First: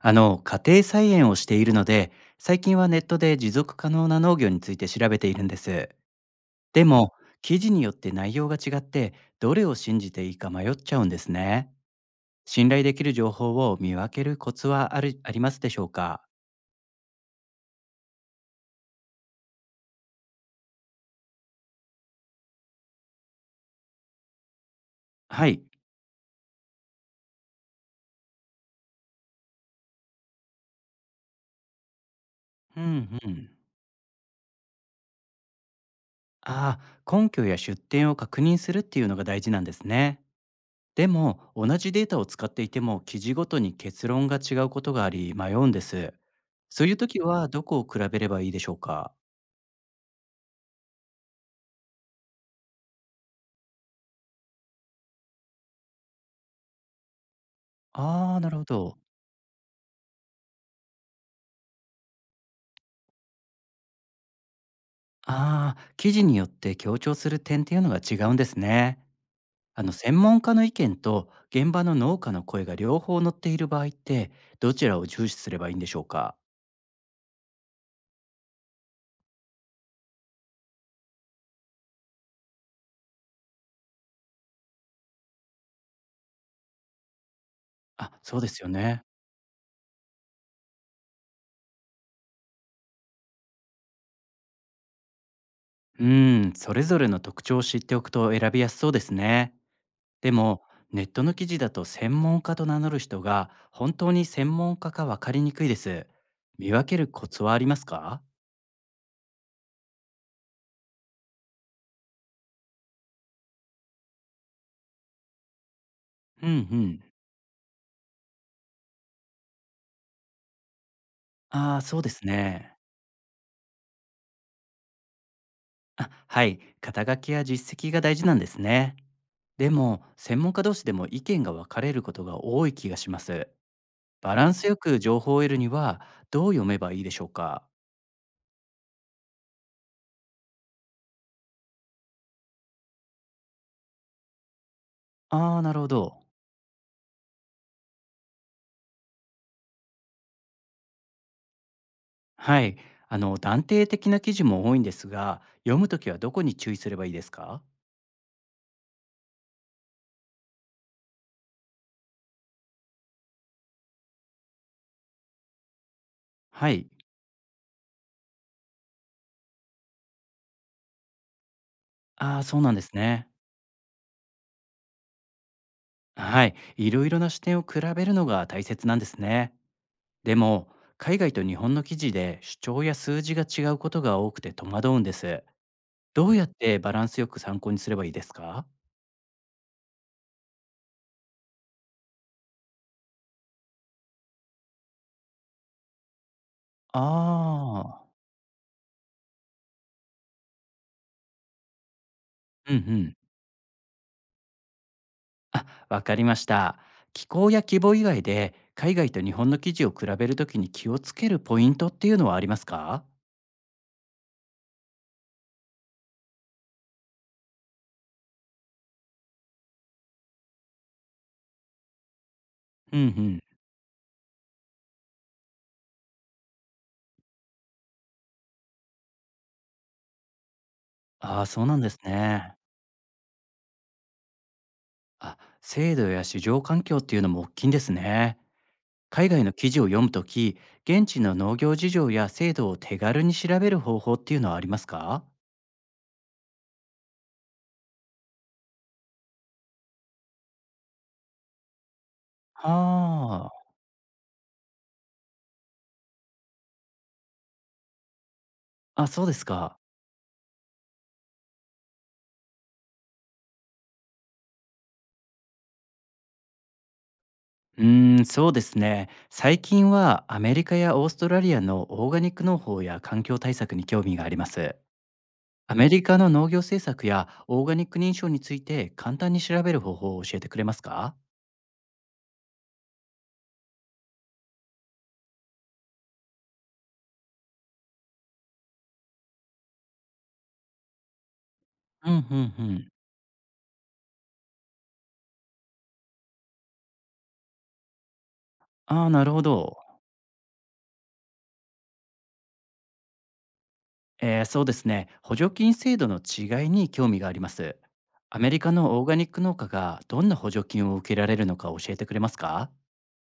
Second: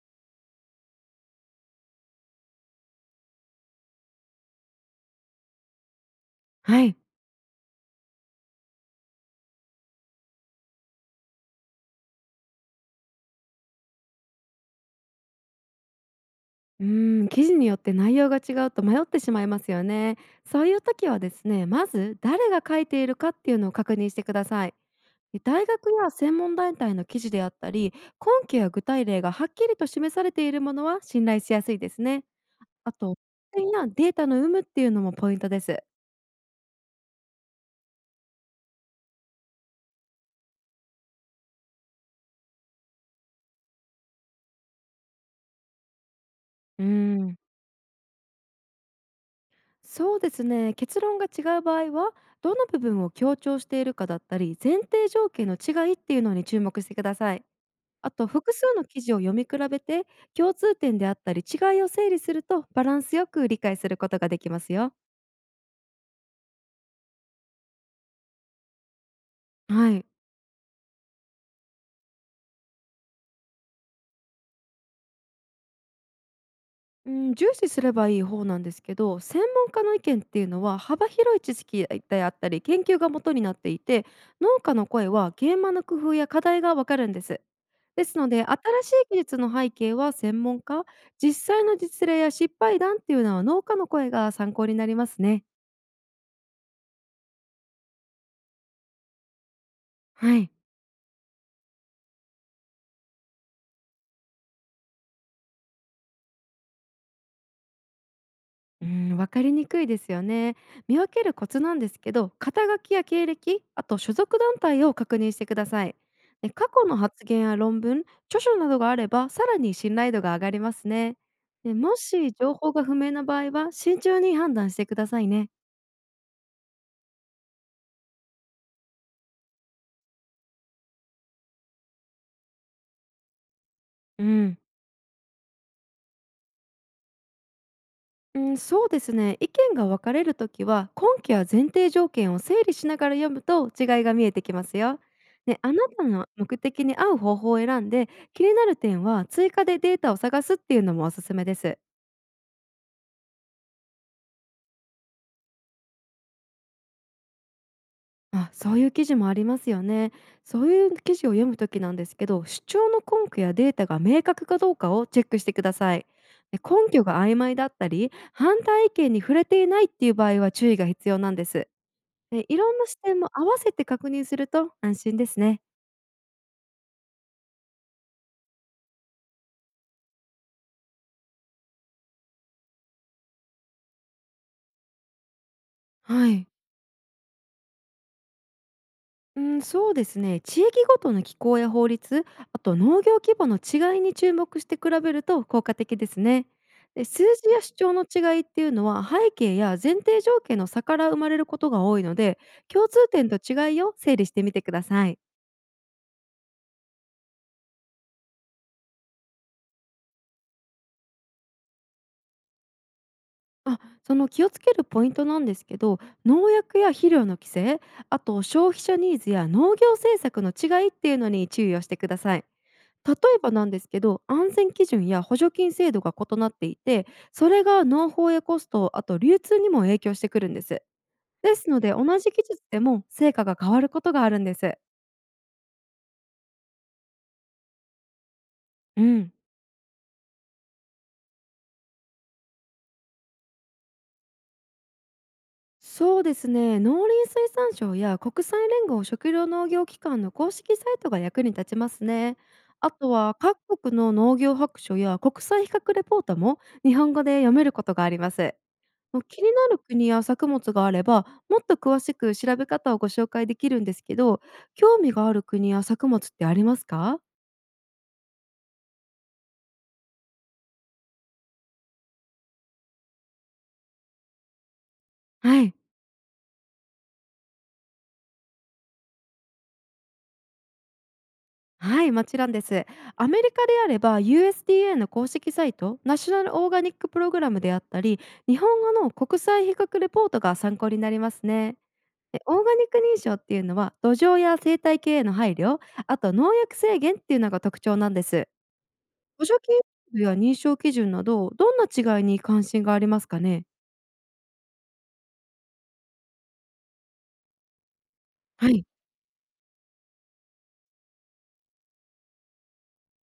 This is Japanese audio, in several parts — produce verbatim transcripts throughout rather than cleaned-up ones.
あの、家庭菜園をしているので、最近はネットで持続可能な農業について調べているんです。はでい。も、記事によって内容が違って、どれを信じていいか迷っちゃうんですね。信頼できる情報を見分けるコツはあるありますでしょうか？うーん、記事によって内容が違うと迷ってしまいますよね。そういう時はですね、まず誰が書いているかっていうのを確認してください。で、はい。大学や専門団体の記事であったり、根拠や具体例がはっきりと示されているものは信頼しやすいですね。うあと、んうん。点やデータの有無っていうのもポイントです。ああ、根拠や出典を確認するっていうのが大事なんですね。でも、同じデータを使っていても、記事ごとに結論が違うことがあり、迷うんです。うーそういう時ん、は、どこを比べればいいでしょうか？そうですね。結論が違う場合は、どの部分を強調しているかだったり、前提条件の違いっていうのに注目してください。あと、ああ、な複る数ほのど。記事を読み比べて、共通点であったり違いを整理するとバランスよく理解することができますよ。ああ、記事によって強調する点っていうのが違うんですね。あはの、い。専門家の意見と現場の農家の声が両方載っている場合って、どちらを重視すればいいんでしょうか？うん、重視すればいい方なんですけど、専門家の意見っていうのは幅広い知識であったり研究が元になっていて、農家の声は現場の工夫や課題がわかるんです。ですあ、のそうで、で新すよしね。い技術の背景は専門家、実際の実例や失敗談っていうのは農家の声が参考になりますね。うん、それぞれの特徴を知っておくと選びやすそうですね。ではい。も、ネットの記事だと専門家と名乗る人が本当に専門家か分かりにくいです。見分けるコツはありますか？うん、わかりにくいですよね。見分けるコツなんですけど、肩書きや経歴、あと所属団体を確認してください。うんで、う過去のん。発言や論文、著書などがあれば、さらに信頼度が上がりますね。で、ああ、もそうですし情報ね。が不明な場合は、慎重に判断してくださいね。あ、はい、肩書きや実績が大事なんですね。でも、専門家同士でも意見が分かれることが多い気がします。うバランん。スよく情報を得るには、どう読めばいいでしょうか？うん、そうですね。意見が分かれるときは、根拠や前提条件を整理しながら読むと違いが見えてきますよ。ああで、ー、あななるほたど。の目的に合う方法を選んで、気になる点は追加でデータを探すっていうのもおすすめです。はい、あの、断定的な記事も多いんですが、読むときはどこに注意すればいいですか？あ、そういう記事もありますよね。そういう記事を読むときなんですけど、主張の根拠やデータが明確かどうかをチェックしてください。で、はい、根拠が曖昧だったり、反対意見に触れていないっていう場合は注意が必要なんです。ああー、で、いそうろなんんでなす視点ね。も合わせて確認すると安心ですね。はい、いろいろな視点を比べるのが大切なんですね。でも、海外と日本の記事で主張や数字が違うことが多くて戸惑うんです。どはうやい。ってバランスよく参考にすればいいですか？うん、そうですね。地域ごとの気候や法律、あと農業規模の違いに注目して比べると効果的ですね。で、数字や主張のああ違いっていうのは背景や前提条件の差から生まれることが多いので、ー、う共んう通ん。点と違いを整理してみてください。あ、わかりました。気候や規模以外で、海外と日本の記事を比べるときに気をつけるポイントっていうのはありますか？あ、その気をつけるポイントなんですけど、農薬や肥料の規制、あと消費者ニーズや農業政策の違いっていうのに注意をしてください。うんう例えん。ばなんですけど、安全基準や補助金制度が異なっていて、それが農法やコスト、あと流通にも影響してくるんです。ああ、でそうすなのんでで、す同じ技ね。術でも成果が変わることがあるんです。あ、制度や市場環境っていうのもおっきいんですね。う海ん。外の記事を読むとき、現地の農業事情や制度を手軽に調べる方法っていうのはありますか？そうですね。農林水産省や国際連合食糧農業機関の公式サイトが役に立ちますね。あとははあ。各国の農業白書や国際比較レポートも日本語で読めることがあります。あ、もうそうで気すになか。る国や作物があれば、もっと詳しく調べ方をご紹介できるんですけど、興味がある国や作物ってありますか？うーん、そうですね。最近はアメリカやオーストラリアのオーガニック農法や環境対策に興味があります。はい。アメリカの農業政策やオーガニック認証について簡単に調べる方法を教えてくれますか？はい、もちろんです。アメリカであれば ユーエスディーエー の公式サイト、ナショナルオーガニックプログラムであったり、日本語の国際比較レポートが参考になりますね。うんうで、オんうーガニん。ック認証っていうのは土壌や生態系への配慮、あと農薬制限っていうのが特徴なんです。ああ、なるほ補助ど。金や認証基準など、どんな違いに関心がありますかね？えー、そうですね。補助金制度の違いに興味があります。アメリはカい。のオーガニック農家がどんな補助金を受けられるのか教えてくれますか？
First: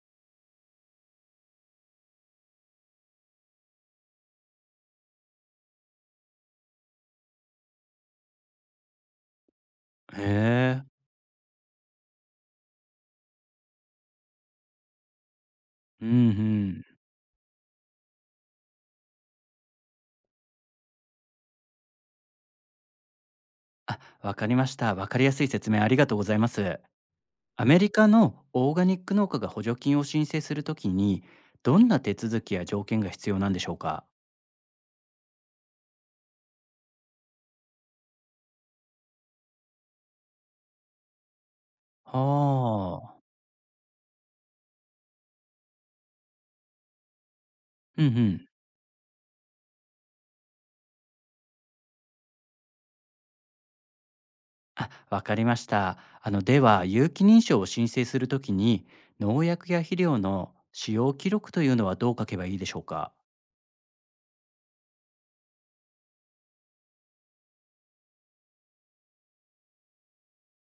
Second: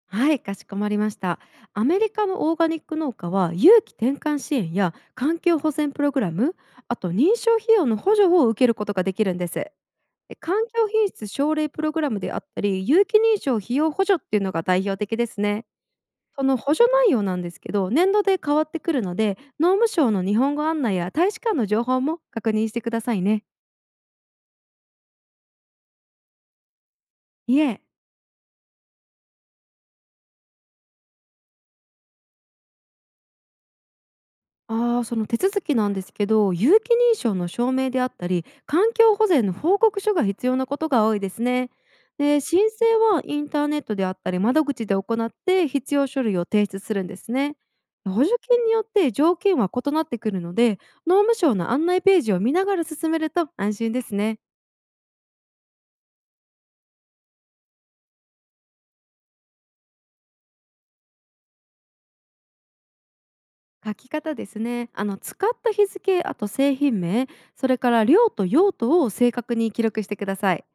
はい、かしこまりました。アメリカのオーガニック農家は有機転換支援や環境保全プログラム、あと認証費用の補助を受けることができるんです。で、へ環え。境品質奨励プログラムであったり、有機認証費用補助っていうのが代表的ですね。うんうその補助ん。内容なんですけど、年度で変わってくるので、農務省の日本語案内や大使館の情報も確認してくださいね。あ、わかりました。わかりやすい説明ありがとうございます。いアメえ、リカのオーガニック農家が補助金を申請するときに、どんな手続きや条件が必要なんでしょうか？ああ、その手続きなんですけど、有機認証の証明であったり、環境保全の報告書が必要なことが多いですね。で、申請はあ。はインターネットであったり、窓口で行って必要書類を提出するんですね。うんう補助ん。金によって条件は異なってくるので、農務省の案内ページを見ながら進めると安心ですね。あ、わかりました。あの、では、有機認証を申請するときに、農薬や肥料の使用記録というのはどう書けばいいでしょうか？書き方ですね。あの使った日付、あと製品名、それから量と用途を正確に記録してください。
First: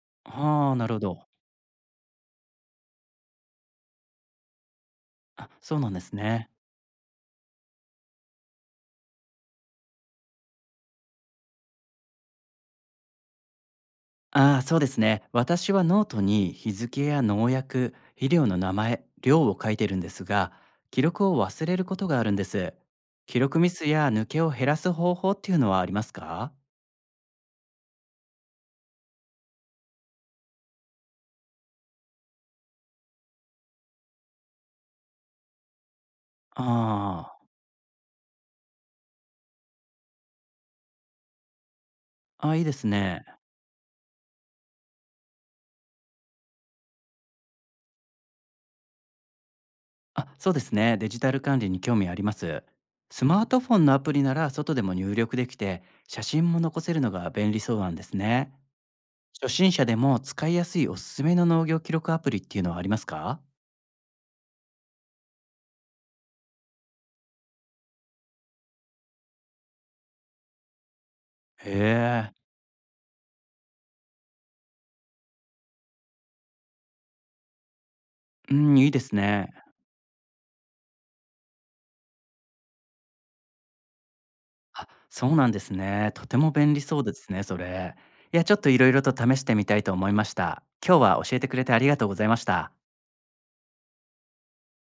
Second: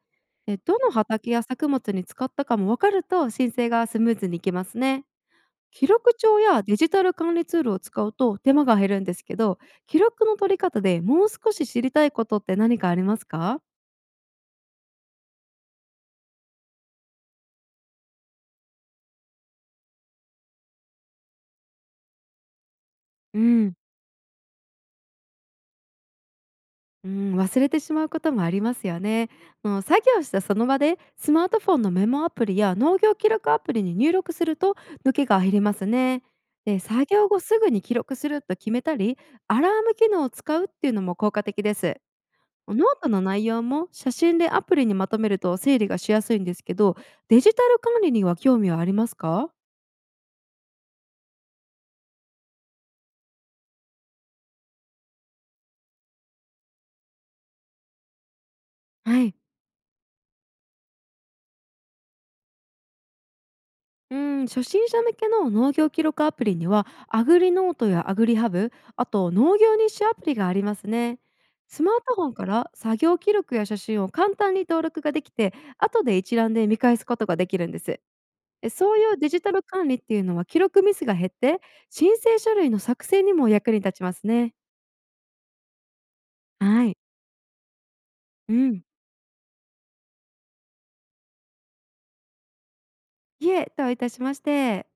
で、はあ、どなのるほど。畑や作物に使ったかも分かると申請がスムーズにいきますね。あ、そう記なんです録帳ね。やデジタル管理ツールを使うと手間が減るんですけど、記録の取り方でもう少し知りたいことって何かありますか？ああ、そうですね。私はノートに日付や農薬、肥料の名前、量を書いてるんですが、記録を忘れることがあるんです。記う録ミん、スや抜けを減らす方法っていうのはありますか？うん、忘れてしまうこともありますよね。もう作業したその場でスマートフォンのメモアプリや農業記録アプリに入力すると抜けが減りますね。で、作業あ後すぐに記録すると決めたりアラーム機能を使うっていうのも効果的です。あ、あ、いいでノーすトのね。内容も写真でアプリにまとめると整理がしやすいんですけど、デジタル管理には興味はありますか？あ、そうですね。デジタル管理に興味あります。スマートフォンのアプリなら外でも入力できて、写真も残せるのが便利そうなんですね。はい。初心者でも使いやすいおすすめの農業記録アプリっていうのはありますか？うん、初心者向けの農業記録アプリにはアグリノートやアグリハブ、あと農業日誌アプリがありますね。スマへートフォンから作業記録や写真を簡単に登録ができて、後で一覧で見返すことができるんです。え、うえん、いいそうでいすうデジね。タル管理っていうのは記録ミスが減って、申請書類の作成にも役に立ちますね。あ、そうなんですね。とても便利はい。そうですね、それ。いや、ちうょっといん。ろいろと試してみたいと思いました。今日は教えてくれてありがとうございました。いえ、どういたしまして。